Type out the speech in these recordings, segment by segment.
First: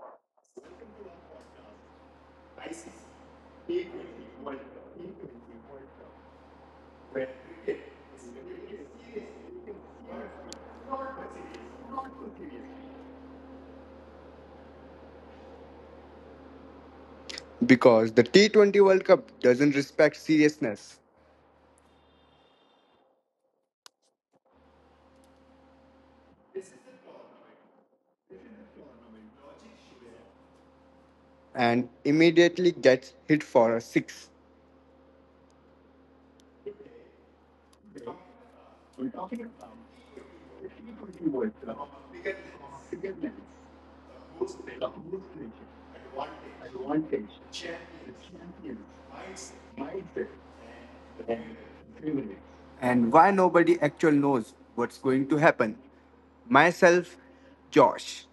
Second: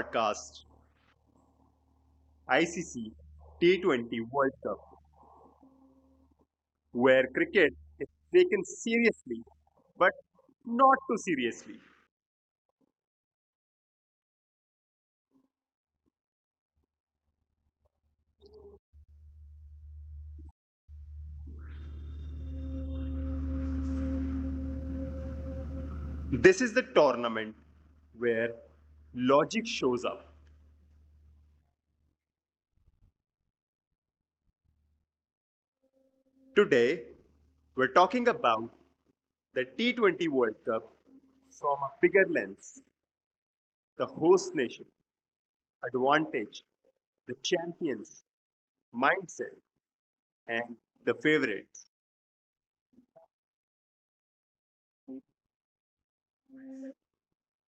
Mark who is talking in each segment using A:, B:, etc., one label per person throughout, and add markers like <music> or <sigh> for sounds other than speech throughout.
A: podcast, ICC T20 World Cup, where cricket is taken seriously but not too seriously.
B: Because the T20 World Cup doesn't respect seriousness
A: This is the tournament where logic shows up.
B: and immediately gets hit for a six.
A: Today, we're talking about the T20 World Cup from a bigger lens, the host nation, advantage, the champions, mindset, and the favorites.
B: And why nobody actually knows what's going to happen? Myself, Josh,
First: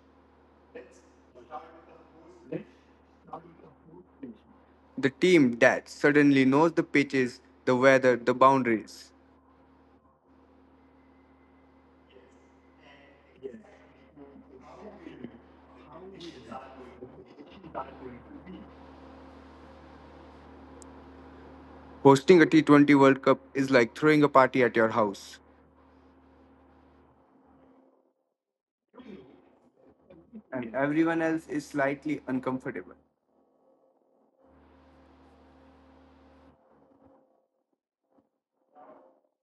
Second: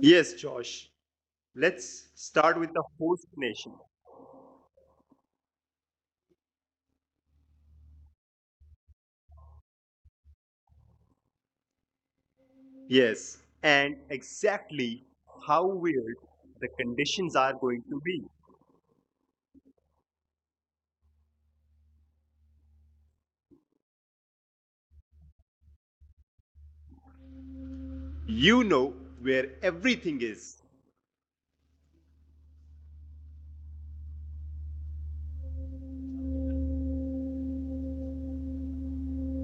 A: Yes, Josh, let's start with the host nation.
B: the team that suddenly knows the pitches, the weather, the boundaries.
A: Yes, and exactly how weird the conditions are going to be.
B: Hosting a T20 World Cup is like throwing a party at your house,
A: You know where everything is
B: and everyone else is slightly uncomfortable.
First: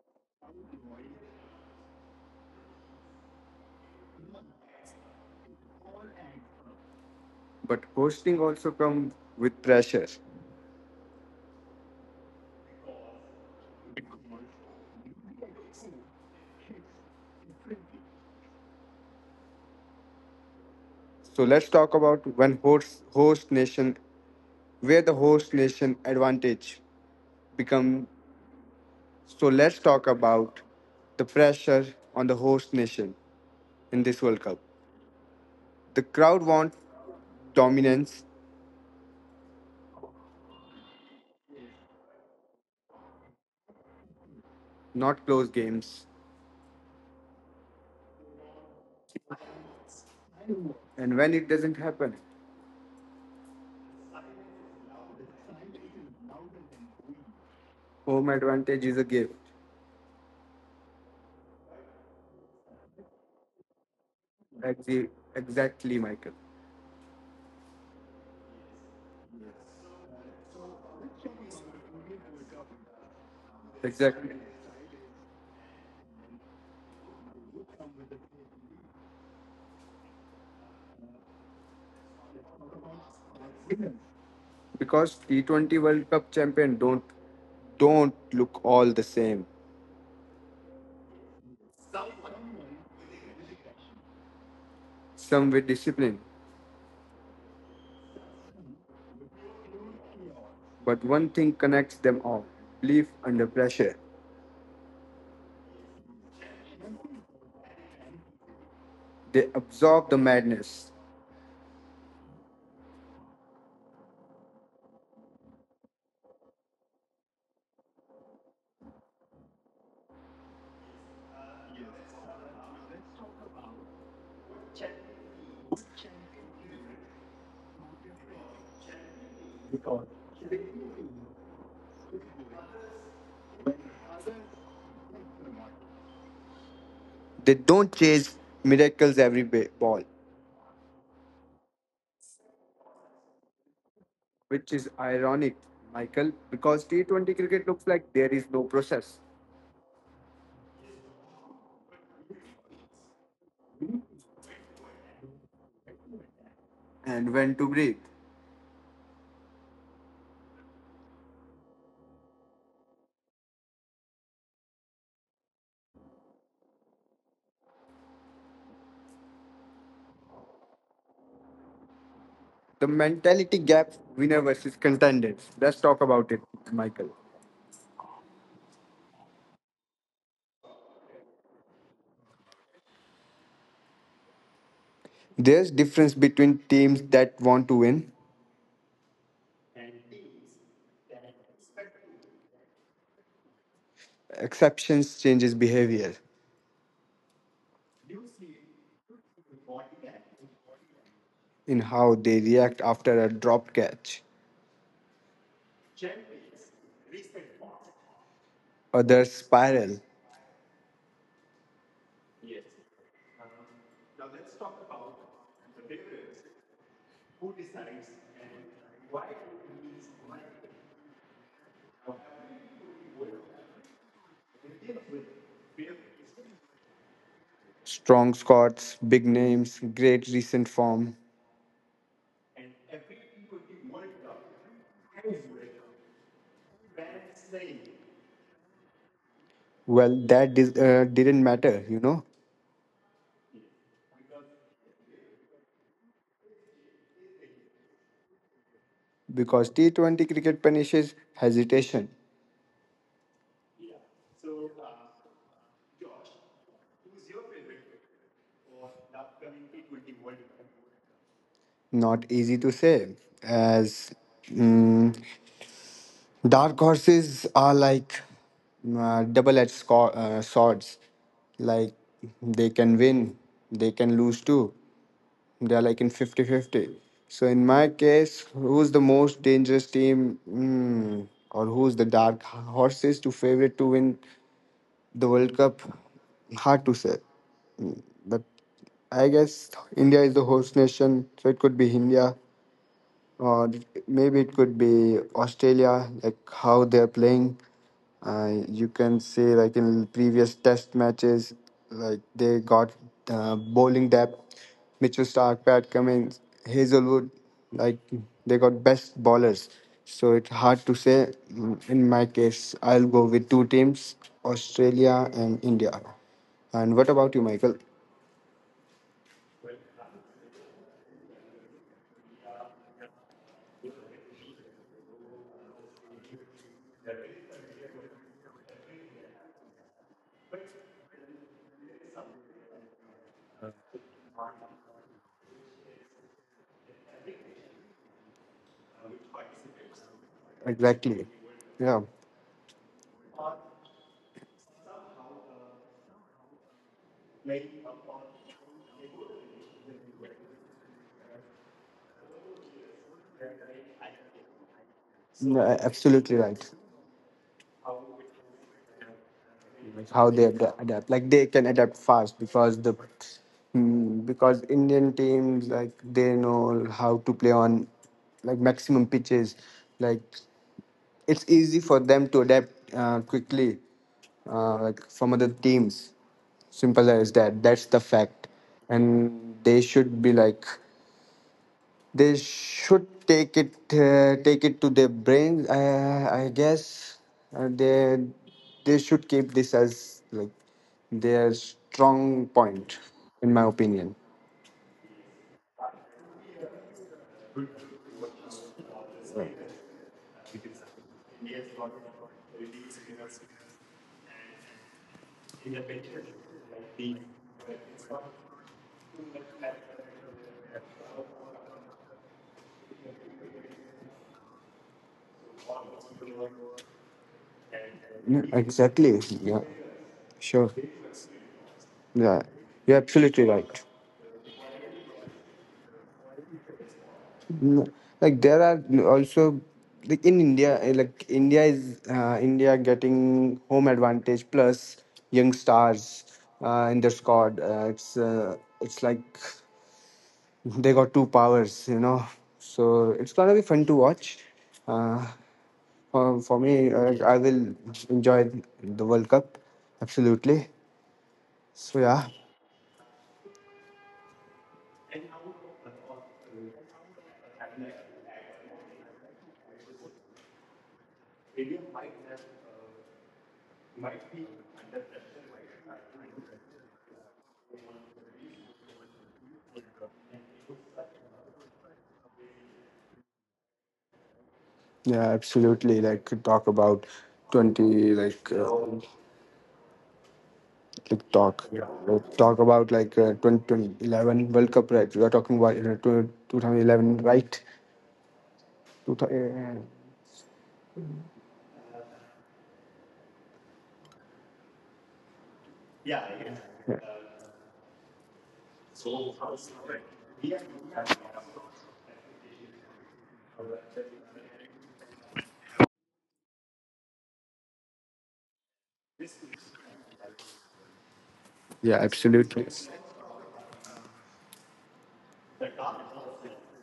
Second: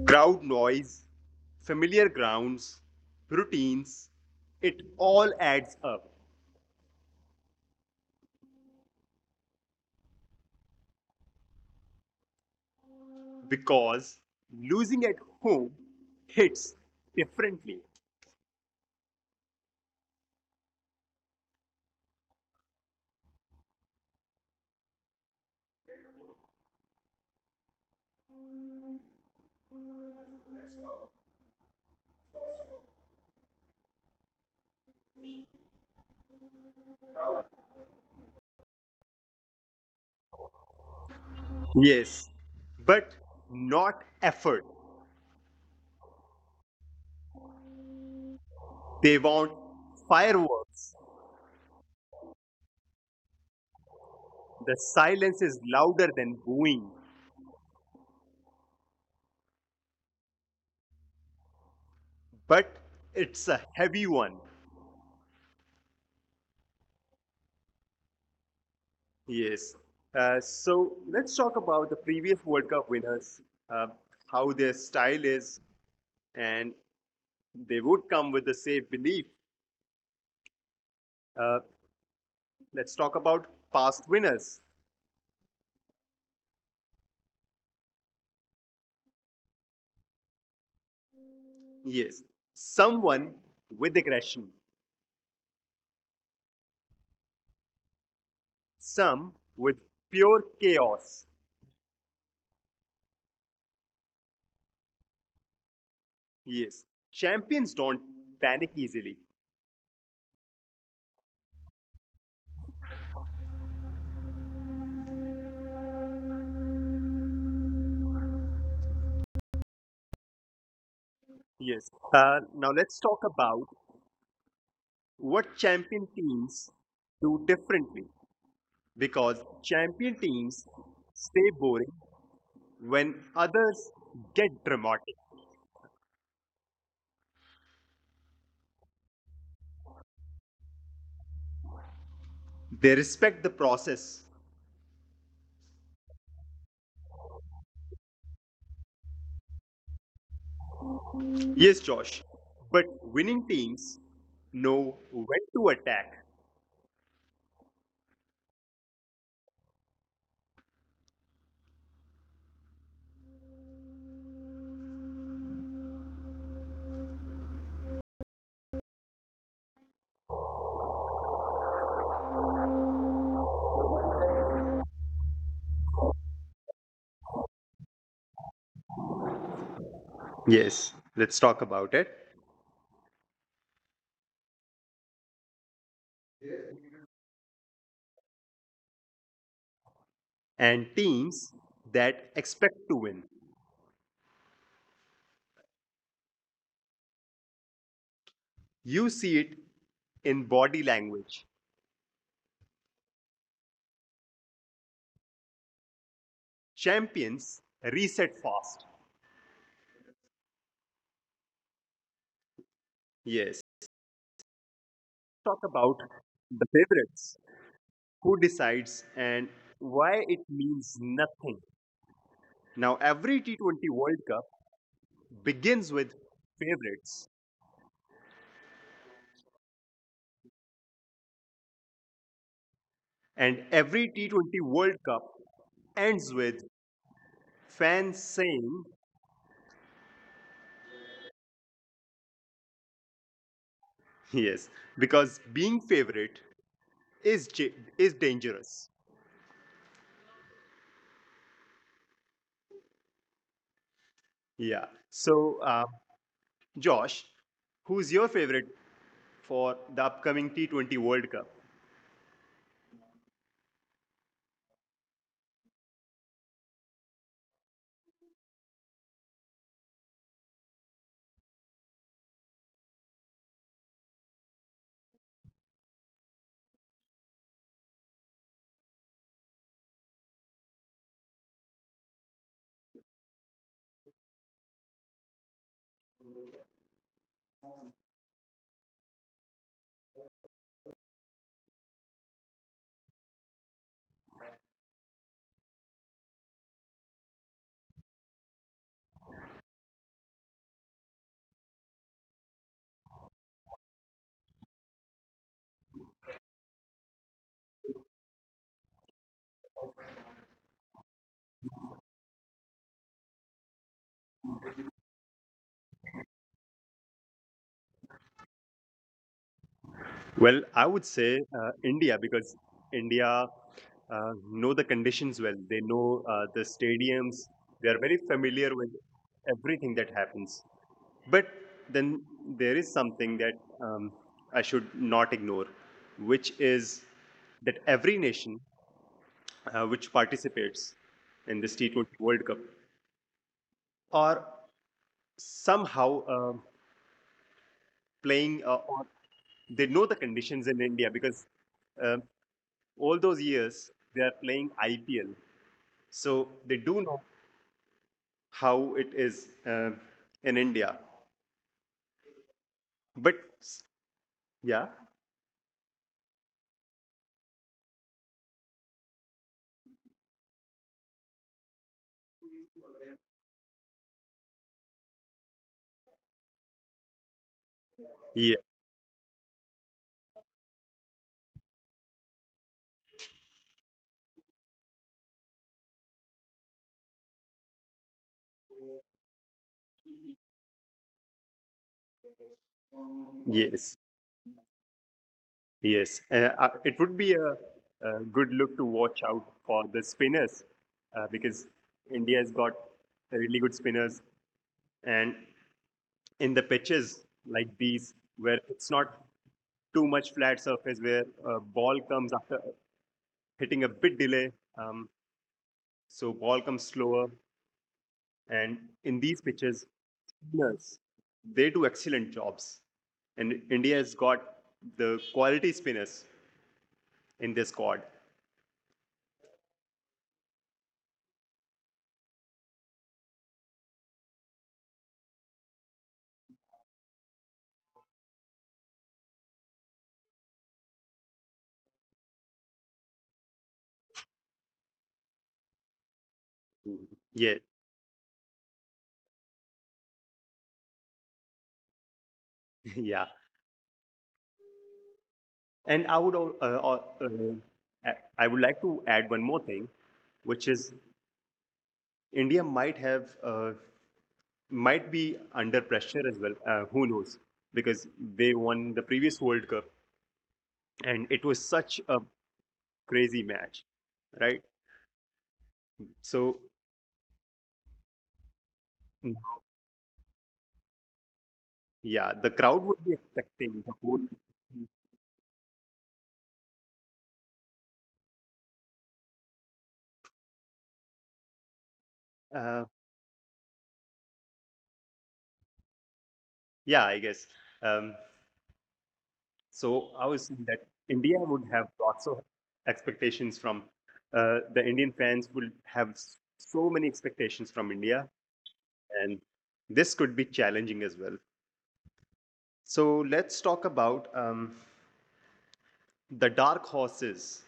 A: crowd noise, familiar grounds, routines. It all adds up
B: But hosting also comes with pressure.
A: because losing at home hits differently.
B: So let's talk about when host, host nation where the host nation advantage become so let's talk about the pressure on the host nation in this world cup. The crowd wants dominance,
A: Yes, but not effort.
B: not close games.
A: They want fireworks.
B: And when it doesn't happen,
A: The silence is louder than booing,
B: home advantage is a gift.
A: but it's a heavy one.
B: Exactly, exactly, Michael.
A: Yes. So let's talk about the previous World Cup winners, uh, how their
B: Exactly,
A: style is, and they would come with the same belief. Uh, let's talk about past winners.
B: because T20 world cup champion don't look all the same,
A: Yes. Someone with aggression,
B: some with discipline,
A: some with pure chaos.
B: but one thing connects them all: belief under pressure.
A: Yes. Champions don't panic easily.
B: They absorb the madness.
A: Yes. Now let's talk about what champion teams do differently because champion teams stay boring when others get dramatic.
B: They don't chase miracles ball,
A: They respect the process.
B: which is ironic, Michael, because T20 cricket looks like there is no process,
A: Yes, Josh. But winning teams know when to attack.
B: and when to breathe. The mentality gap, winner versus contenders. Let's talk about it, Michael.
A: Yes, let's talk about it.
B: There's difference between teams that want to win.
A: And teams that expect to win.
B: Exceptions changes behavior
A: You see it in body language.
B: in how they react after a dropped catch.
A: Champions reset fast.
B: Others spiral.
A: Yes. Talk about the favorites. Who decides and why it means nothing. Now, every T20 World Cup begins with favorites.
B: Strong Scots, big names, great recent form.
A: And every T20 World Cup ends with fans saying,
B: Well, didn't matter,
A: yes, because being favorite is dangerous.
B: because T20 cricket punishes hesitation.
A: Yeah. So, Josh, who's your favorite for the upcoming T20 World Cup?
B: Not easy to say, as mm, dark horses are like double edged swords. Like they can win, they can lose too. They're like in fifty-fifty. So, in my case, who's the most dangerous team, or who's the dark horses to favorite to win the World Cup? Hard to say. But I guess India is the host nation, so it could be India, or maybe it could be Australia, like how they're playing. You can say like in previous test matches, like they got bowling depth, Mitchell Stark, Pat Cummins, Hazelwood, like they got best bowlers. So it's hard to say. In my case, I'll go with two teams: Australia and India. And what about you, Michael?
A: Well, I would say India because India know the conditions well. They know the stadiums. They are very familiar with everything that happens. But then there is something that um, I should not ignore, which is that every nation which participates in this
B: Exactly.
A: T20 World Cup
B: Yeah.
A: are somehow playing, or they know the conditions in India because um all those years they are playing IPL.
B: No,
A: So they do
B: absolutely
A: know
B: right.
A: how it is in
B: Like how
A: India.
B: they adapt, like they can adapt fast
A: But
B: because the—
A: s- yeah,
B: Hmm, because Indian teams like they know how to play on like maximum pitches. Like it's easy for them to adapt quickly, like from other teams. Simple as that. That's
A: yeah,
B: the fact, and they should be like, they should take it to their brains. I guess uh, they they should keep this as like their strong point,
A: yes.
B: in my opinion.
A: Yes, it would be a good look to watch out for the spinners because India has got really good spinners, and in the pitches like these, where it's not too much flat surface, where a ball comes after hitting a bit delay, um, so ball comes slower, and in
B: Yeah,
A: these pitches,
B: exactly. Yeah.
A: spinners
B: Sure.
A: they do excellent jobs,
B: Yeah.
A: and
B: You're
A: India
B: absolutely
A: has got
B: right.
A: the quality spinners in their squad.
B: No. Like there are also, like in India, eh, like India is India getting home advantage plus young stars in their squad. It's like they got two powers, you know. So it's gonna be fun to watch. Uh, for me,
A: Mhm.
B: I
A: Yeah,
B: will enjoy the World Cup absolutely. So yeah,
A: <laughs> yeah. And uh, I would like to add one more thing, which is India might have might be under pressure as well. Who knows? Because they won the previous World Cup, and it was such a crazy match, right?
B: yeah, absolutely.
A: So
B: Like, could talk about 20,
A: yeah, the crowd would be
B: like, talk about
A: expecting the
B: like
A: whole.
B: 20, 2011 World Cup, right? We are talking about, you know, 2011, right? Two, thou- uh,
A: Uh, yeah, I guess. Um, So I was saying that India would have lots of expectations from the Indian fans would have so many expectations from India, and this could be challenging as well.
B: yeah,
A: So
B: absolutely.
A: let's talk about the dark horses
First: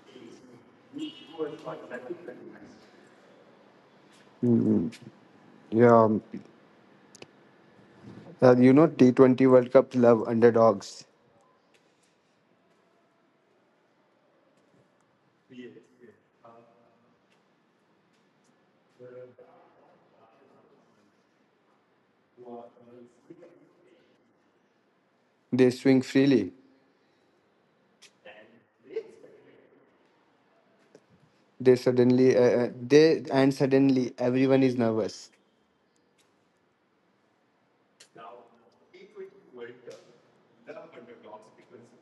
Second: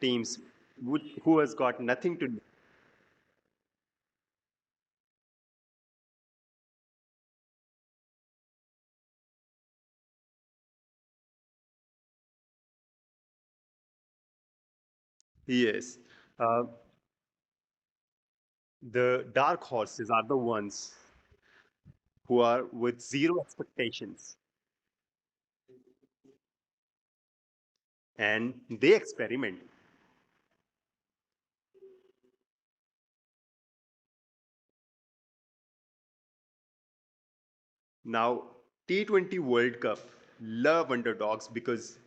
A: teams who has got nothing to do.
B: Yeah. You know, T20 World Cup love underdogs.
A: Yes, uh, the dark horses are the ones who are with zero expectations
B: They swing freely.
A: and they experiment.
B: They suddenly, they and suddenly everyone is nervous.
A: Now, T20 World Cup love underdogs because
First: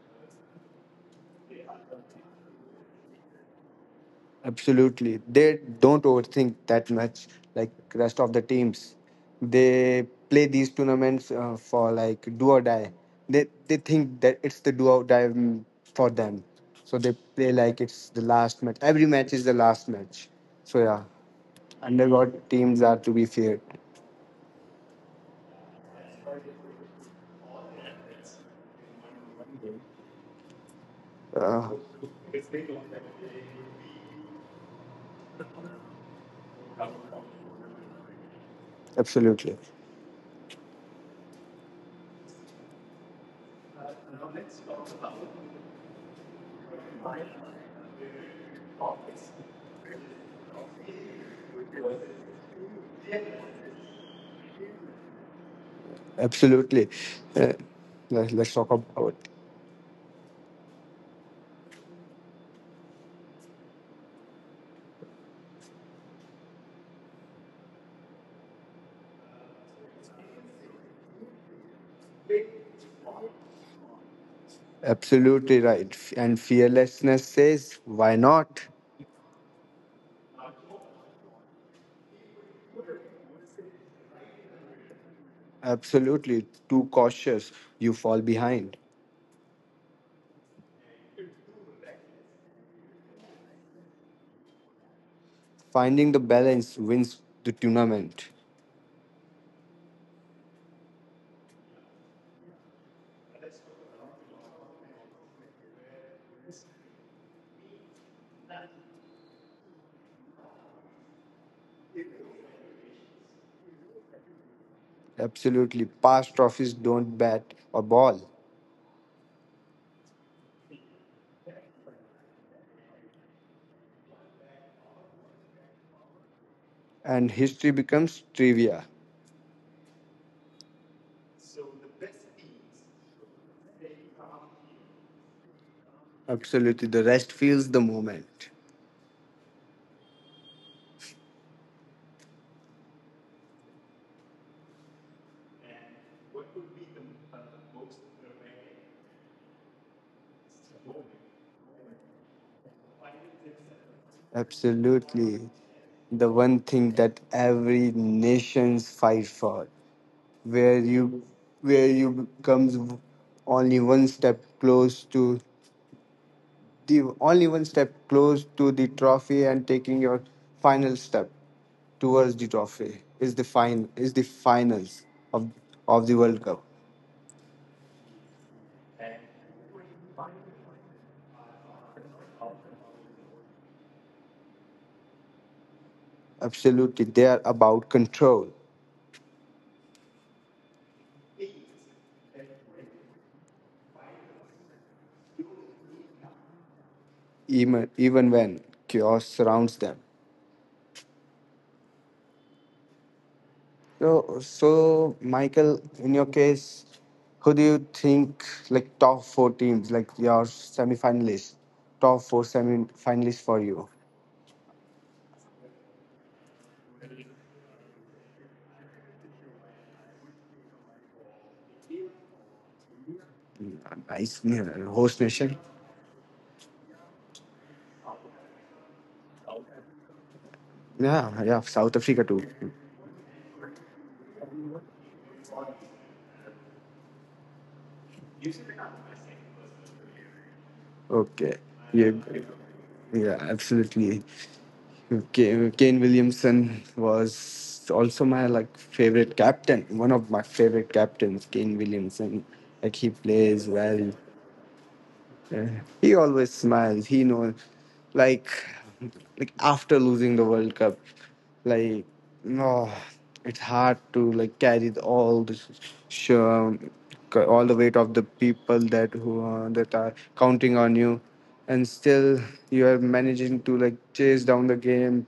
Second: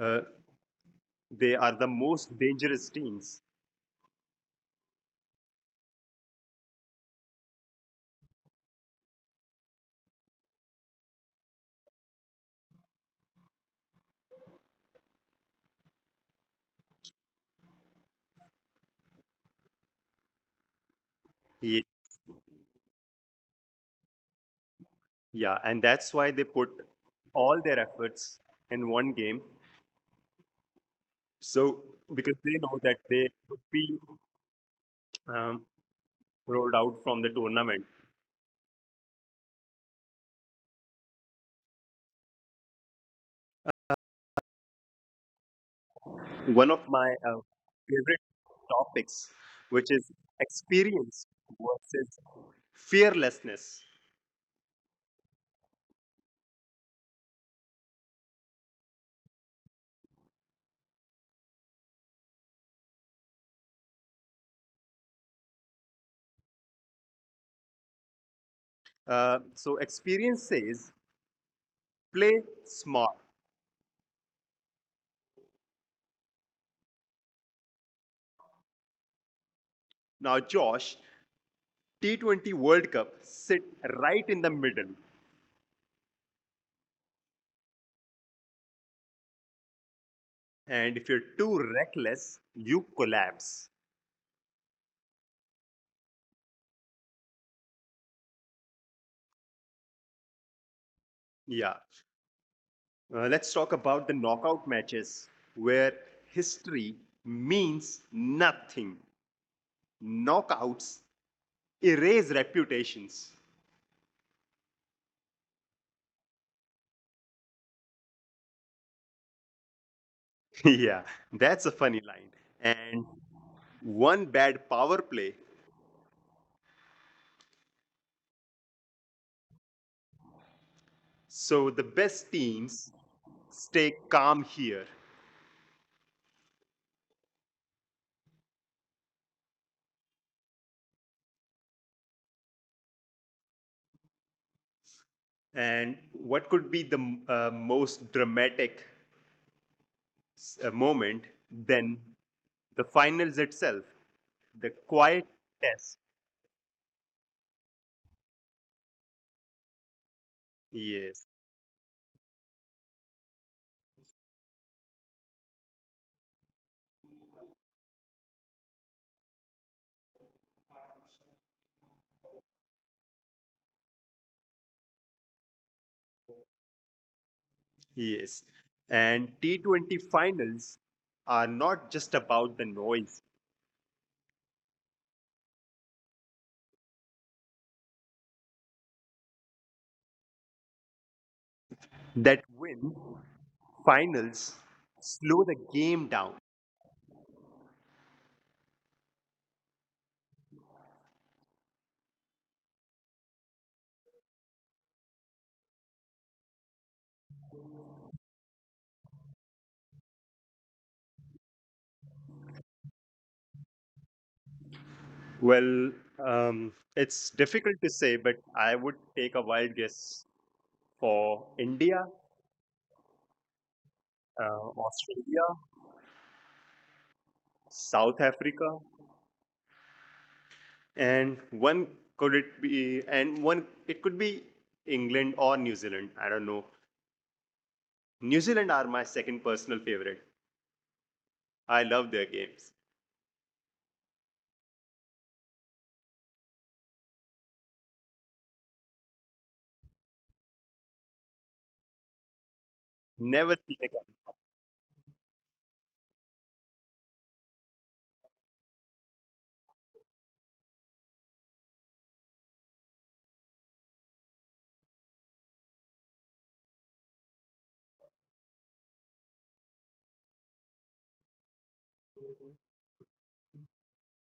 A: uh, they are the most dangerous teams.
B: Absolutely, they don't overthink that much like rest of the teams. They play these tournaments for like do or die. They think that it's the do or die, for them. So they play like it's the last match. Every match is the last match. So yeah,
A: Ye-
B: underdog teams are to be feared.
A: Yeah, and that's why they put all their efforts in one game. So,
B: Uh,
A: because they know that they would be um, rolled out from the tournament.
B: absolutely.
A: One of my favorite topics, which is experience versus fearlessness.
B: Absolutely. Uh, let's talk about it.
A: So, experience says play smart.
B: Absolutely right. And fearlessness says, why not?
A: Now, Josh, T20 World Cup sit right in the middle.
B: Absolutely. Too cautious, you fall behind.
A: And if you're too reckless, you collapse.
B: Finding the balance wins the tournament.
A: Yeah. Let's talk about the knockout matches where history means nothing. Knockouts erase reputations.
B: Absolutely. Past trophies don't bat or ball.
A: <laughs> Yeah, that's a funny line. And one bad power play.
B: And history becomes trivia.
A: So the best teams stay calm here.
B: Absolutely. The rest feels the moment.
A: And what could be the most dramatic a moment, then the finals itself,
B: Absolutely.
A: the quiet
B: The one thing
A: test.
B: that every nation's fight for, where you where
A: Yes,
B: you comes only one step close to the only one step close to the trophy, and taking your final step towards the trophy is the fine is the finals of of the World Cup.
A: yes. And T20 finals are not just about the noise.
B: Absolutely, they are about control,
A: That win finals slow the game down.
B: even when chaos surrounds them. So, so Michael, in your case, who do you think like top four teams, like your semi-finalists, top four semi-finalists for you?
A: Well, it's difficult to say, but I would take a wild guess for India,
B: Nice, yeah, host nation.
A: Australia, South Africa.
B: Yeah, yeah, South
A: And
B: Africa too.
A: one it could be England or New Zealand. I don't know. New Zealand are my second personal favorite.
B: Okay, yeah,
A: I love their
B: yeah,
A: games.
B: absolutely. Kane Williamson was also my like favorite captain, one of my favorite captains, Kane Williamson. Like he plays well.
A: Never seen a game.
B: Yeah. He always smiles. He knows, like, like after losing the World Cup, like, no, it's hard to like carry all the sh- um, all the weight of the people that who are, that are counting on you, and still you are managing to like chase down the game.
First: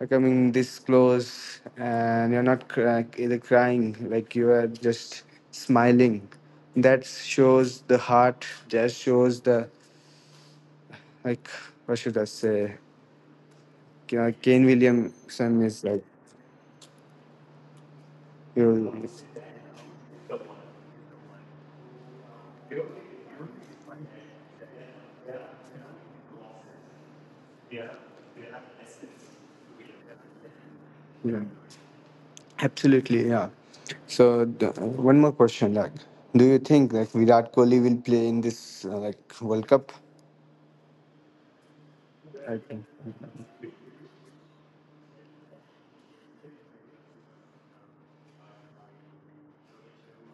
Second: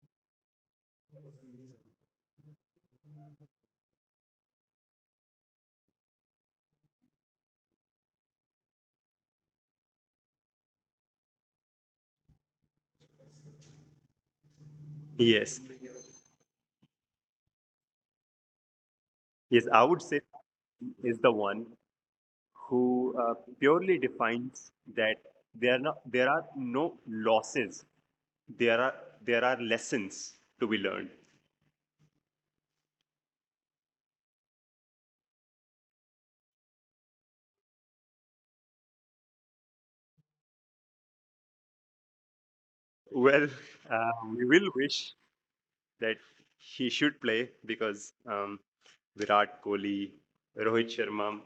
B: Like coming this close, and you're not either crying, like you are just smiling. That shows the heart. Just shows the like. What should I say? You know, Kane
A: Yes,
B: Williamson is like you.
A: yes, I would say is the one who purely defines that there are no losses. There are there are lessons to be learned.
B: Yeah, absolutely. Yeah. So one more question, like, do you think like Virat Kohli will play in this like World Cup?
A: Well,
B: I
A: <laughs>
B: think.
A: uh, we will wish that he should play because Virat Kohli, Rohit Sharma,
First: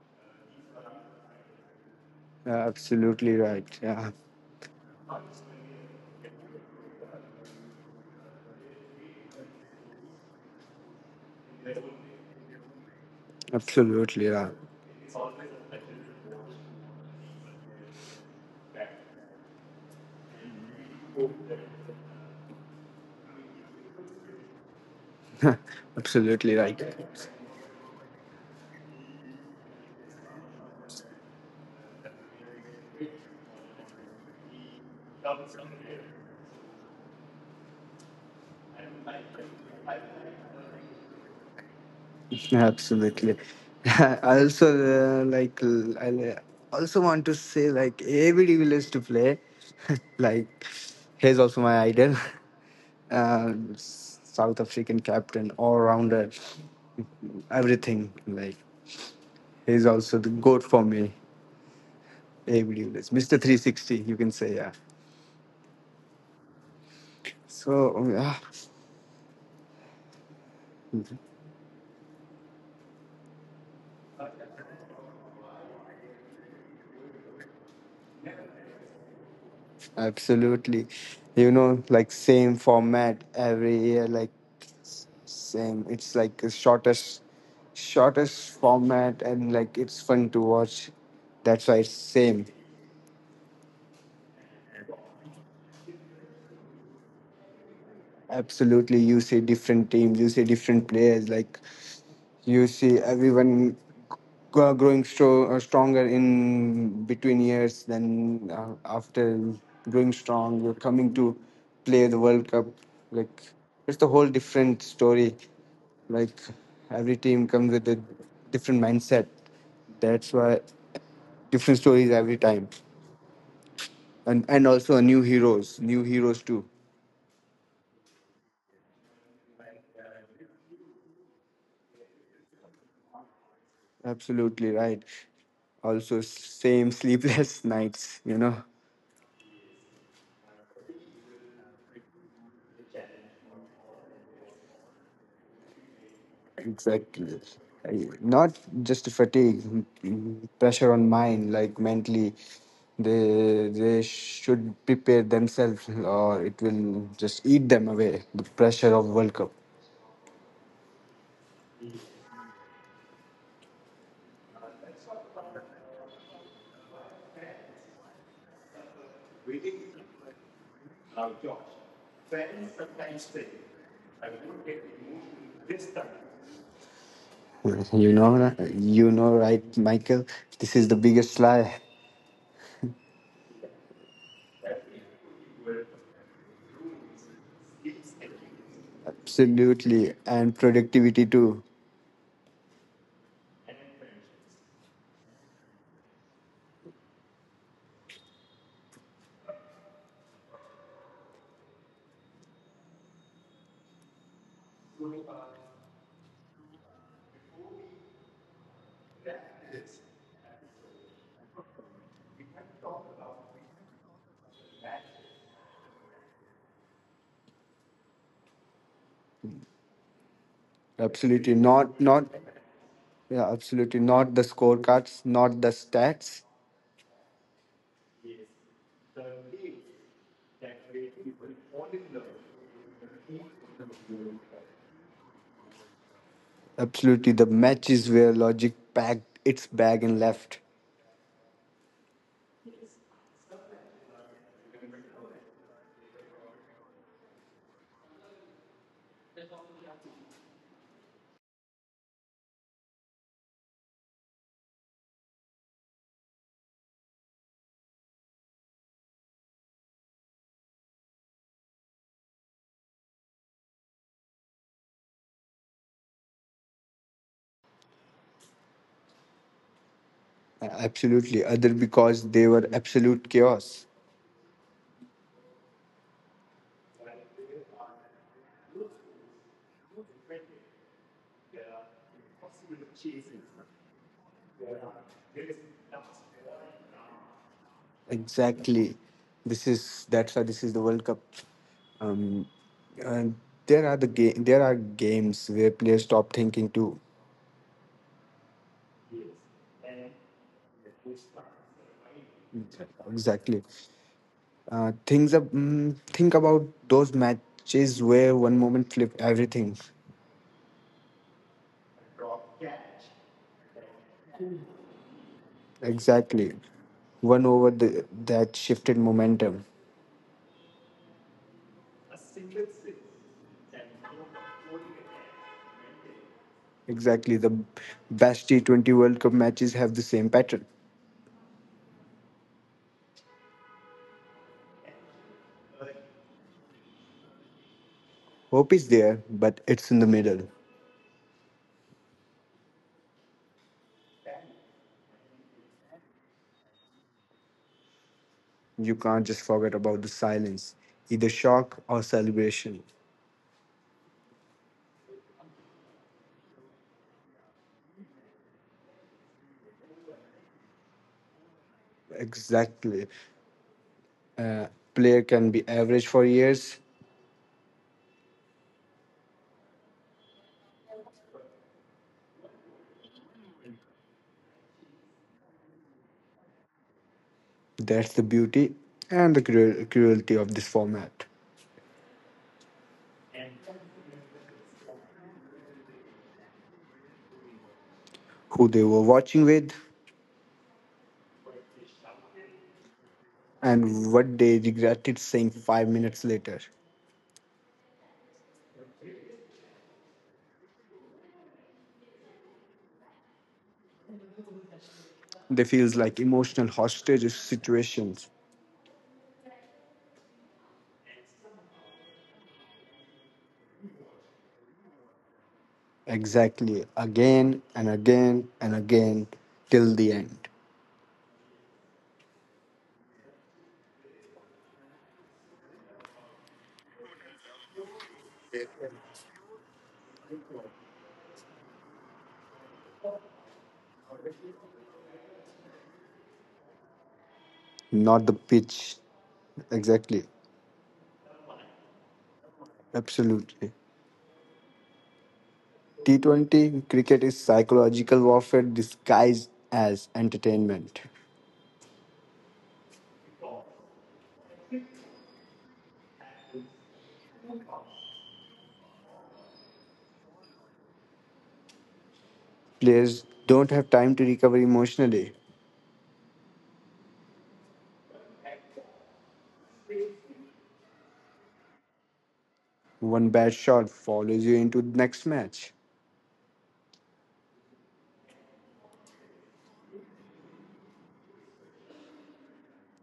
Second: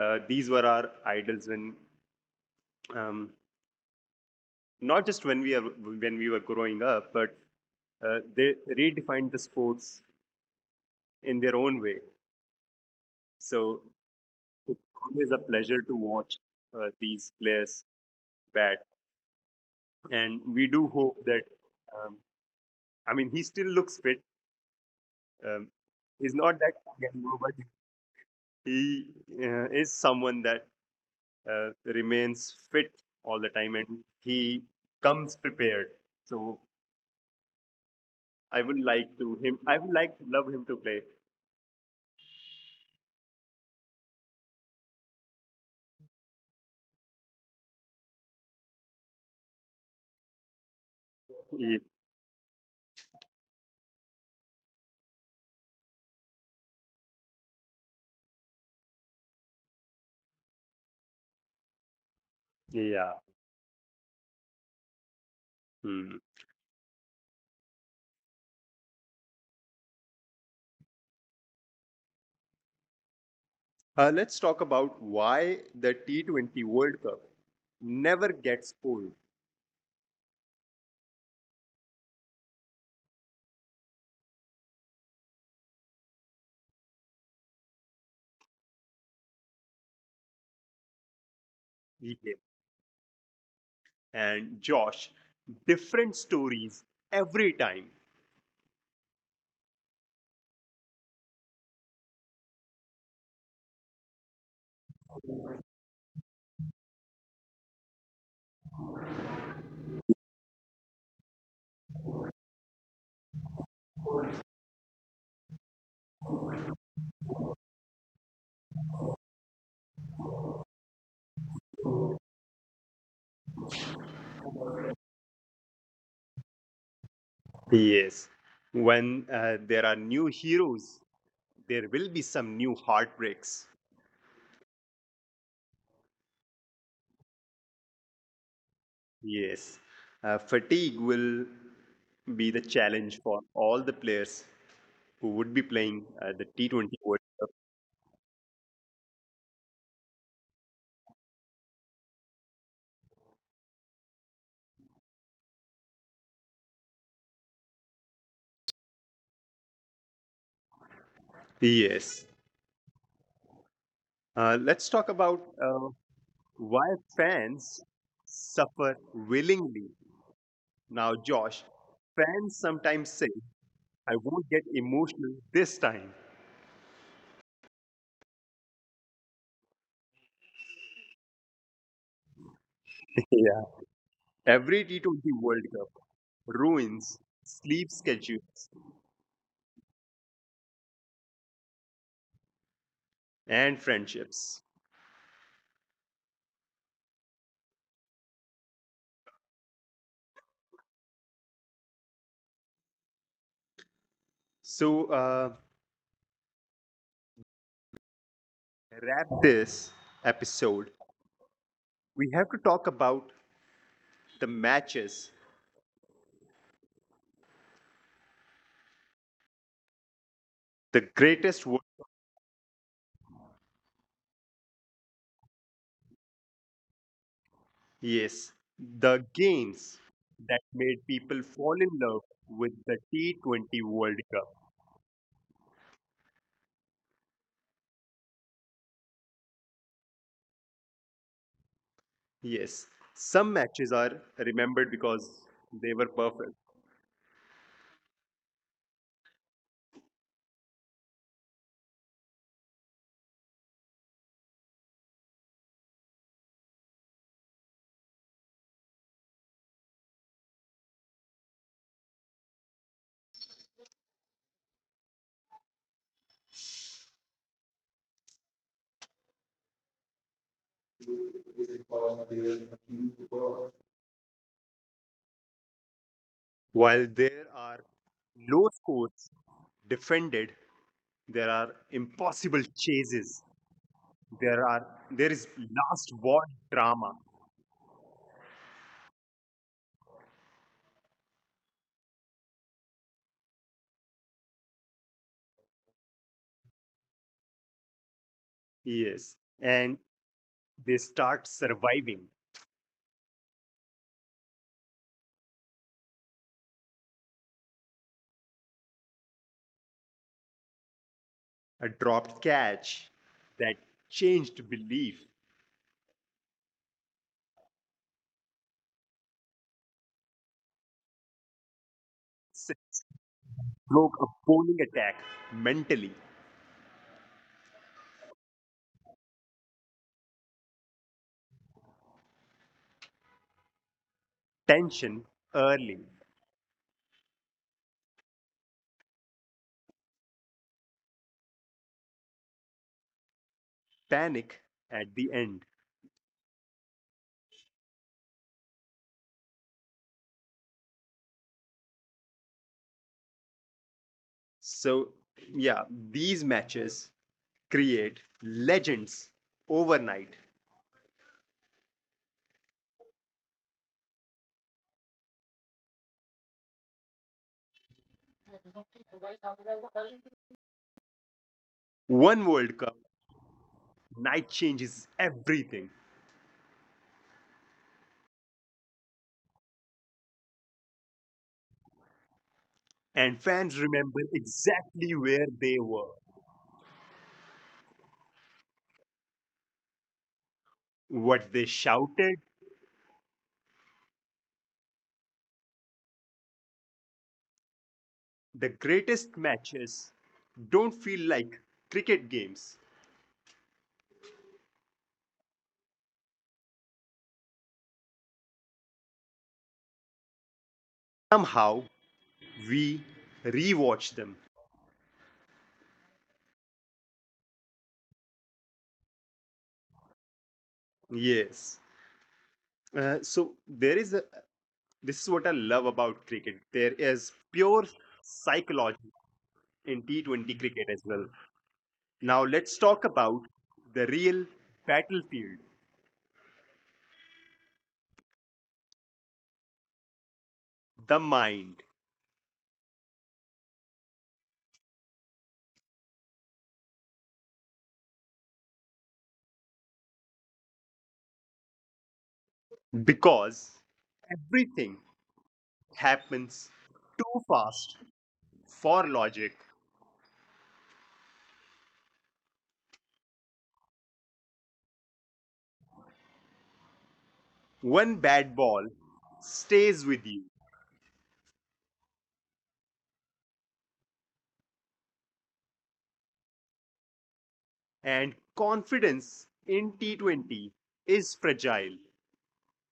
A: these were our idols when
B: Yeah,
A: um,
B: absolutely right. Yeah,
A: not just when we were growing up, but they redefined the sports in their own way. So
B: absolutely right.
A: it's always a pleasure to watch these players bat, and we do hope that. Um, I mean, he still looks fit. Um, he's
B: Absolutely
A: not that
B: right.
A: young, but he is someone that remains fit all the time and he comes prepared. So I would like to him. I would like to love him to play.
B: Absolutely. <laughs> I also also want to say like every devil is to play. <laughs> Like he's also my
A: Ye-
B: idol. <laughs> South African captain, all rounder, everything. Like he's also the goat for me. Every devil
A: Yeah.
B: is Mr. 360. You can say, yeah.
A: Hmm.
B: So yeah.
A: Let's talk about why the T20 World Cup never gets old.
B: Absolutely. You know, like same format every year, like same. It's like the shortest, shortest format, and like it's fun to watch. That's why it's
A: VK
B: same.
A: and Josh, different stories every time.
B: Absolutely, you see different teams, you see different players. Like you see everyone g- growing stronger in between years. Then after growing strong, you're coming to play the World Cup. Like it's a whole different story. Like every team comes with a different mindset. That's why different stories every time, and also new heroes too.
A: Yes. When there are new heroes, there will be some new heartbreaks.
B: Absolutely right. Also, same sleepless <laughs> nights, you know.
A: Yes, fatigue will be the challenge for all the players who would be playing the T20
B: Exactly.
A: World.
B: Not just fatigue, pressure on mind, like mentally. They should prepare themselves, or it will just eat them away. The pressure of World Cup.
A: Yes, let's talk about why fans suffer willingly. Now, Josh, fans sometimes say, "I won't get emotional this time."
B: <laughs> You know, you know, right, Michael? This is the biggest lie.
A: <laughs> Yeah. Every T20 World Cup ruins sleep schedules
B: Absolutely, and productivity too.
A: and friendships. So, wrap this episode we have to talk about the matches,
B: Absolutely,
A: the
B: not not—
A: greatest one,
B: Yeah, absolutely. Not the scorecards, not the stats.
A: yes, the games that made people fall in love with the T20 World Cup.
B: Absolutely. The matches where Logic packed its bag and left.
A: Yes, some matches are remembered because they were perfect.
B: Absolutely. Other because they were absolute chaos.
A: While there are no scores defended, there are impossible chases. There is last war drama.
B: Exactly. This is that's why this is the World Cup. Um, and there are the game. there are games where players stop thinking too.
A: Yes, and they start surviving.
B: Exactly. Think about those matches where one moment flip everything.
A: A dropped catch that changed belief,
B: Exactly. That shifted momentum.
A: broke a bowling attack mentally,
B: Exactly. The best T20 World Cup matches have the same pattern.
A: tension early,
B: Hope is there, but it's in the middle.
A: panic at the end.
B: You can't just forget about the silence, either shock or celebration.
A: So, yeah, these matches create legends overnight.
B: Exactly. Uh, Player can be average for years.
A: One World Cup night changes everything,
B: That's the beauty and the cruelty of this format.
A: and fans remember exactly where they were,
B: Who they were watching with,
A: what they shouted.
B: and what they regretted saying 5 minutes later.
A: The greatest matches don't feel like cricket games.
B: They feels like emotional hostage situations.
A: Somehow, we rewatch them.
B: Exactly. Again and again and again till the end.
A: Yes, so there is a this is what I love about cricket. There is pure psychology in t20 cricket as well. Now let's talk about the real battlefield,
B: Not the pitch. Exactly.
A: the mind,
B: Absolutely. T20 cricket is psychological warfare disguised as entertainment.
A: because everything happens too fast for logic.
B: Players don't have time to recover emotionally.
A: One bad ball stays with you,
B: One bad shot follows you into the next match.
A: and confidence in t20 is fragile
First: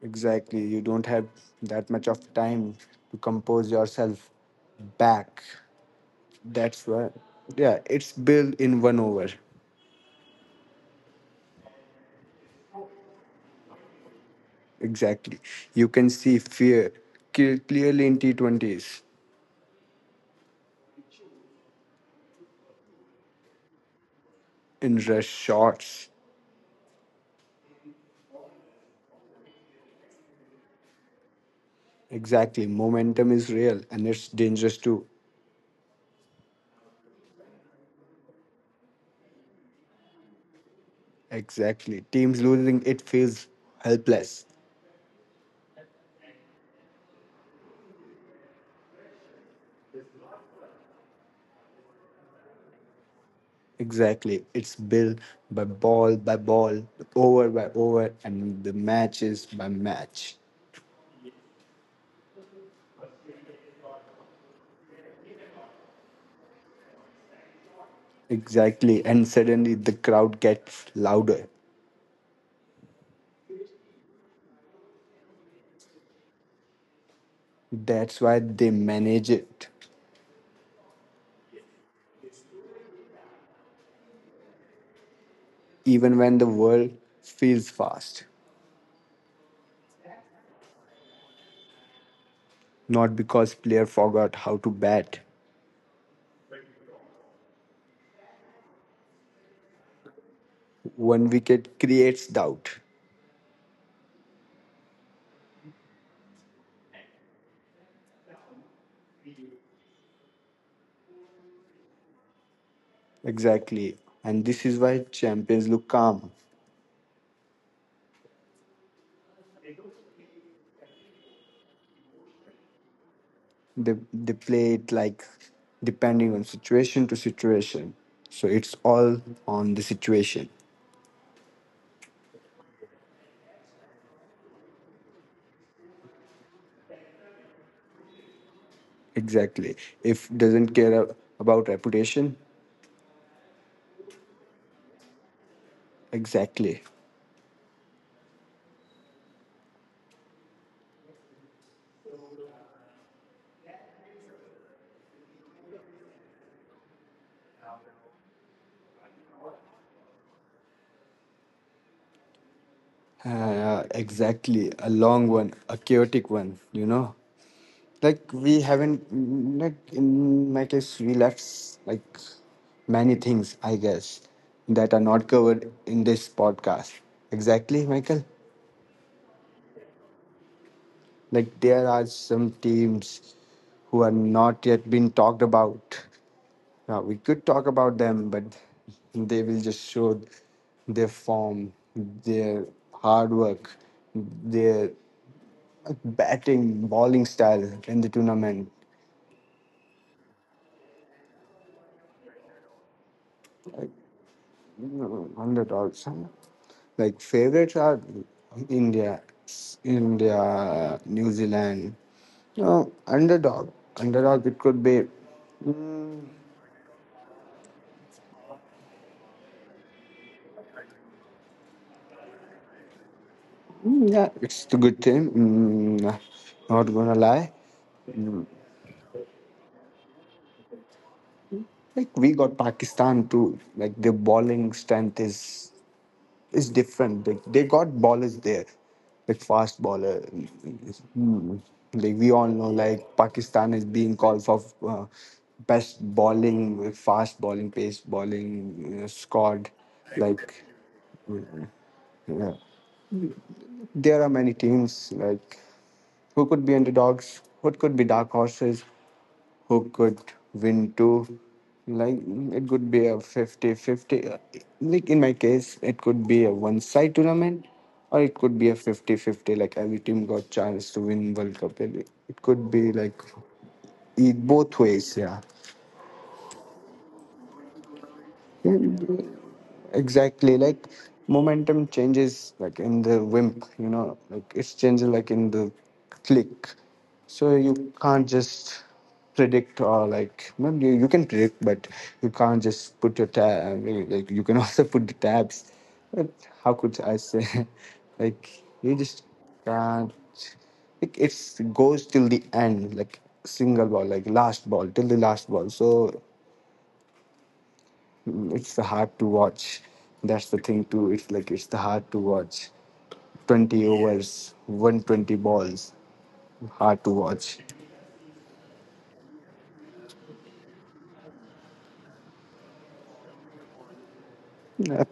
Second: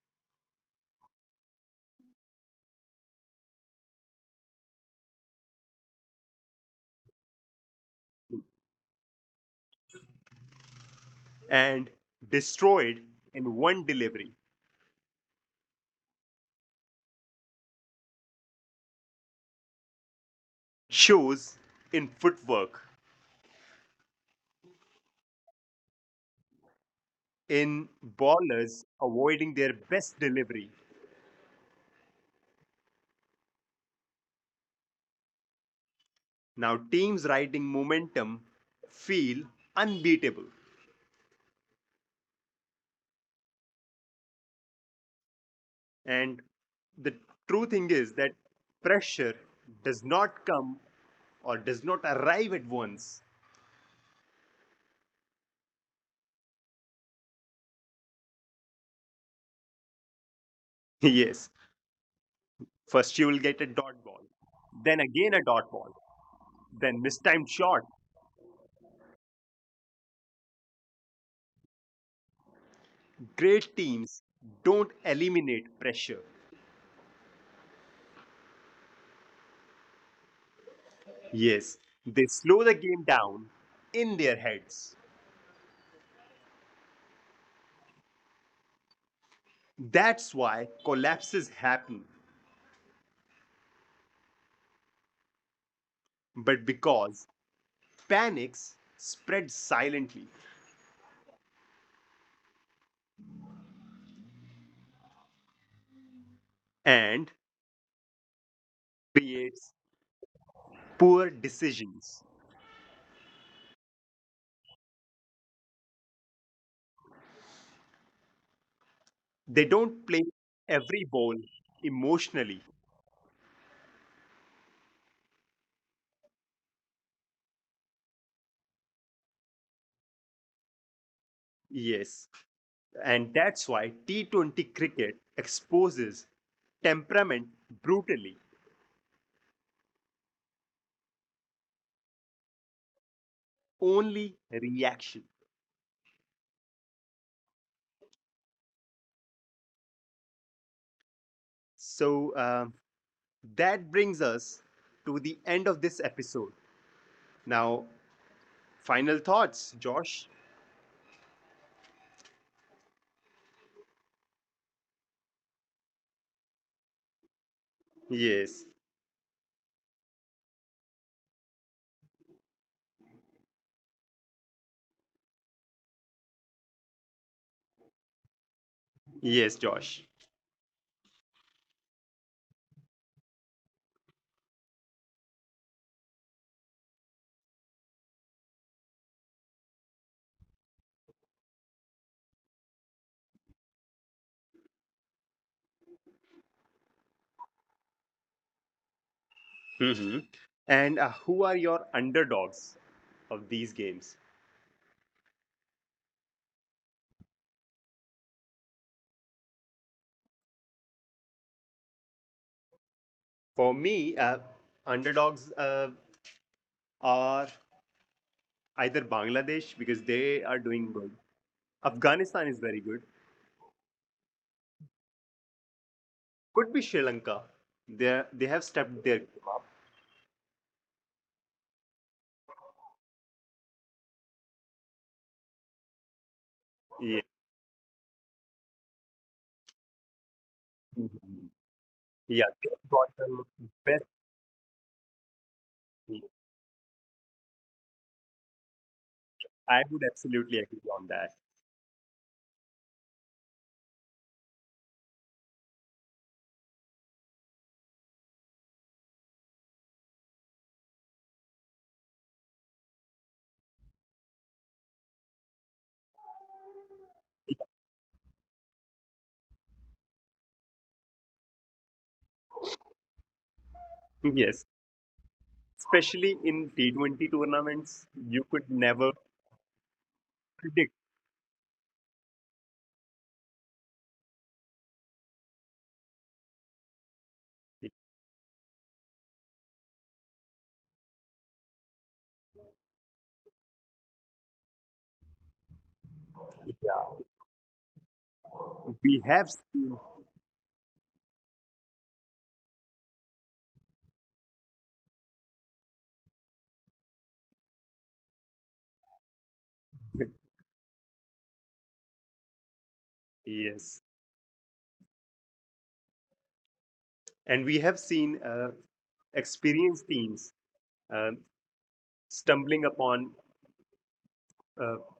B: Exactly. You don't have that much of time to compose yourself back. That's why, yeah, it's built in one over.
A: and destroyed in one delivery.
B: Exactly. You can see fear clearly in T20s,
A: Shows in footwork,
B: in rush shots.
A: in ballers avoiding their best delivery.
B: Exactly. Momentum is real and it's dangerous too.
A: Now, teams riding momentum feel unbeatable.
B: Exactly. Teams losing, it feels helpless.
A: And the true thing is that pressure does not come or does not arrive at once.
B: Exactly. It's built by ball, over by over, and the matches by match.
A: <laughs> Yes, first you will get a dot ball, then again a dot ball, then mistimed shot.
B: Exactly. And suddenly the crowd gets louder.
A: Great teams don't eliminate pressure.
B: That's why they manage it.
A: Yes, they slow the game down in their heads.
B: Even when the world feels fast.
A: That's why collapses happen,
B: Not because player forgot how to bat.
A: but because panics spread silently
B: One wicket creates doubt.
A: and creates poor decisions.
B: Exactly. And this is why champions look calm.
A: They don't play every ball emotionally.
B: They play it like depending on situation to situation. So it's all on the situation.
A: Yes, and that's why T20 cricket exposes temperament brutally,
B: Exactly. If doesn't care about reputation,
A: only reaction.
B: exactly.
A: So, that brings us to the end of this episode. Now, final thoughts, Josh.
B: Exactly. A long one, a chaotic one, you know. Like
A: Yes,
B: we haven't, like in my case we left like many things, I guess, that are not covered in this podcast. Exactly, Michael.
A: yes, Josh.
B: Like there are some teams who are not yet been talked about. Now we could talk about them, but they will just show their form, their hard work, their batting bowling style in the tournament.
A: Hmm. And who are your underdogs of these
B: Like,
A: games?
B: 100 also. Like favorites are India, India, New Zealand. No,
A: For
B: underdog.
A: me,
B: Underdog, it could be.
A: underdogs
B: Mm,
A: are either Bangladesh because they are doing good. Afghanistan is very good.
B: yeah, it's the good thing.
A: Could be
B: Not
A: Sri
B: gonna
A: Lanka.
B: lie.
A: They have stepped their,
B: Like, we got Pakistan too. Like, their bowling strength is
A: yeah.
B: different. Like they got ballers there, like fast baller.
A: Mhm.
B: Mm. Like we
A: Yeah,
B: all know,
A: they've got
B: like
A: the
B: Pakistan is
A: best.
B: being called for best
A: Team.
B: bowling, fast bowling, pace bowling you squad.
A: I would
B: Like,
A: absolutely agree on that.
B: yeah. There are many teams like who could be underdogs, who could be dark horses, who could win too. Like it could be a fifty-fifty. Like in my case, it could be a one-side tournament, or it could be a fifty-fifty. Like every team got chance to win World Cup. It could be like it
A: Yes,
B: both ways. Yeah.
A: especially in T20 tournaments, you could never
B: Exactly, like
A: predict
B: momentum changes like in the wimp, you know, like it's changes like in the click. So you
A: it.
B: can't just predict, or like, well, you can predict, but you can't just put your tab, like you can <laughs> also put the tabs, but how could I say, <laughs> like you
A: We
B: just
A: have seen,
B: can't. Like it's goes till the end, like single ball, like last ball till the last ball. So it's hard to watch. That's the thing too. It's like it's the hard to watch. 20
A: yes,
B: overs, 120 balls. Hard to watch.
A: and we have seen experienced teams um stumbling upon, uh,
B: Ab-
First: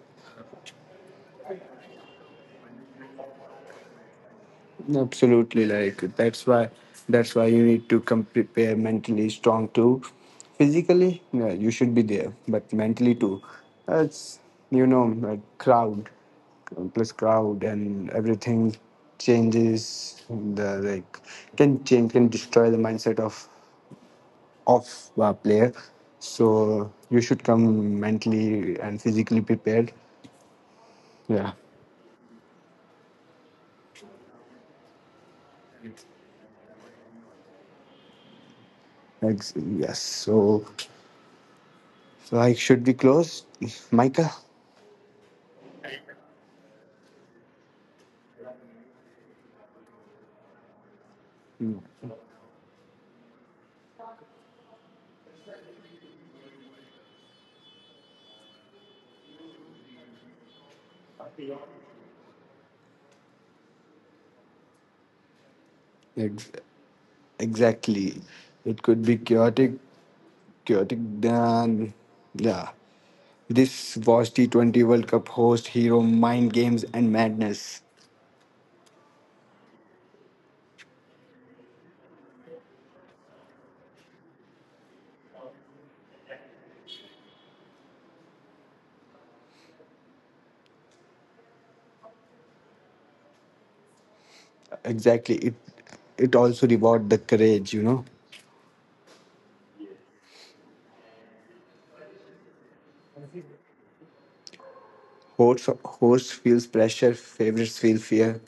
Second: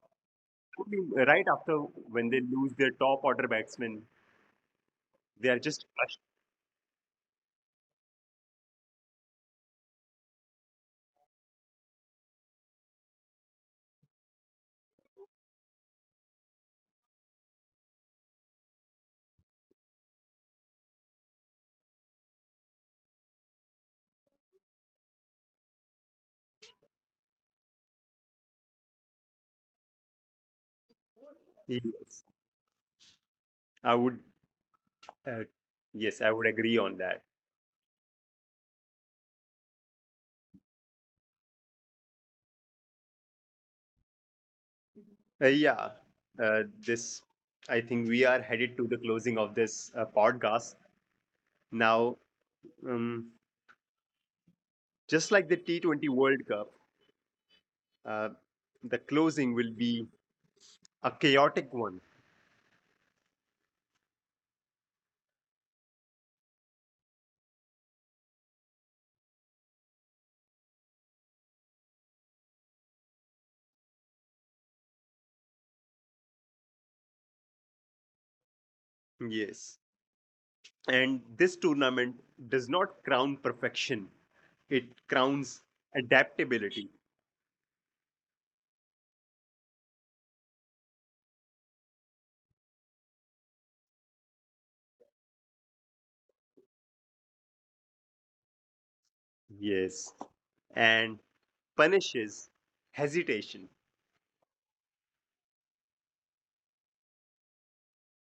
A: right after when they lose their top order batsman. They are
B: Absolutely,
A: just
B: like
A: crushed.
B: that's why you need to come prepare mentally strong too. Physically, yeah, you should be there, but mentally too. That's, you know, like crowd, plus crowd and everything changes the like can change can destroy the mindset of a player. So you should come mentally and physically prepared. Yeah.
A: Yes, I would. Uh, yes, I would agree on that.
B: Yes. So, like, should we close, Micah?
A: Yeah, uh, this. I think we are headed to the closing of this podcast now. Um, just like the T20 World Cup, uh, the closing will be a chaotic one.
B: Ex- exactly. It could be chaotic, chaotic. Then, yeah. This was T20 World Cup, host hero, mind games and madness.
A: Yes. And this tournament does not crown perfection, it crowns adaptability.
B: Exactly. It also reward the courage. You know,
A: Yes. And punishes hesitation.
B: host host feels pressure, favorites feel fear,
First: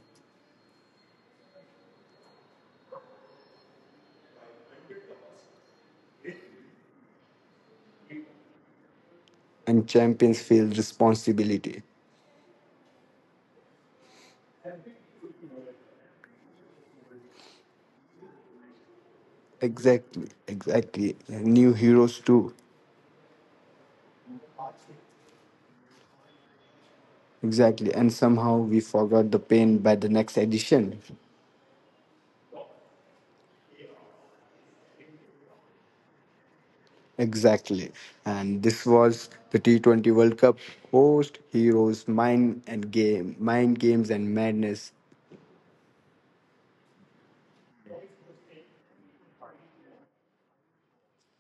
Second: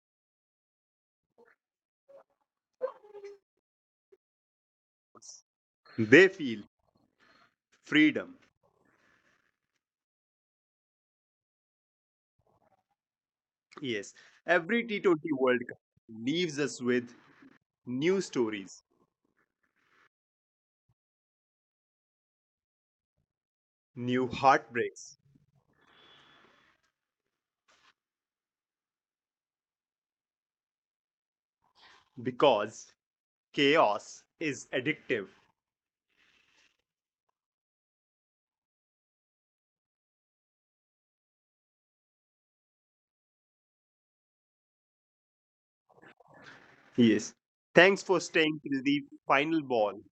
A: They feel freedom.
B: and champions feel responsibility.
A: Yes. Every T20 World Cup leaves us with new stories,
B: Exactly, exactly. New heroes too.
A: new heartbreaks,
B: Exactly. And somehow we forgot the pain by the next edition.
A: because chaos is addictive.
B: Exactly. And this was the T20 World Cup, host heroes, mind and game, mind games and madness.
A: Yes. Thanks for staying till the final ball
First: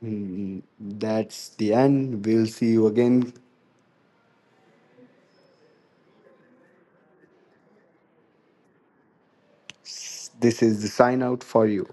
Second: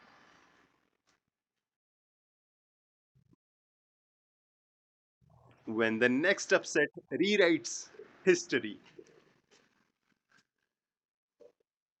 B: Hmm, that's the end. We'll see you again.
A: when the next upset rewrites history.
B: This is the sign out for you.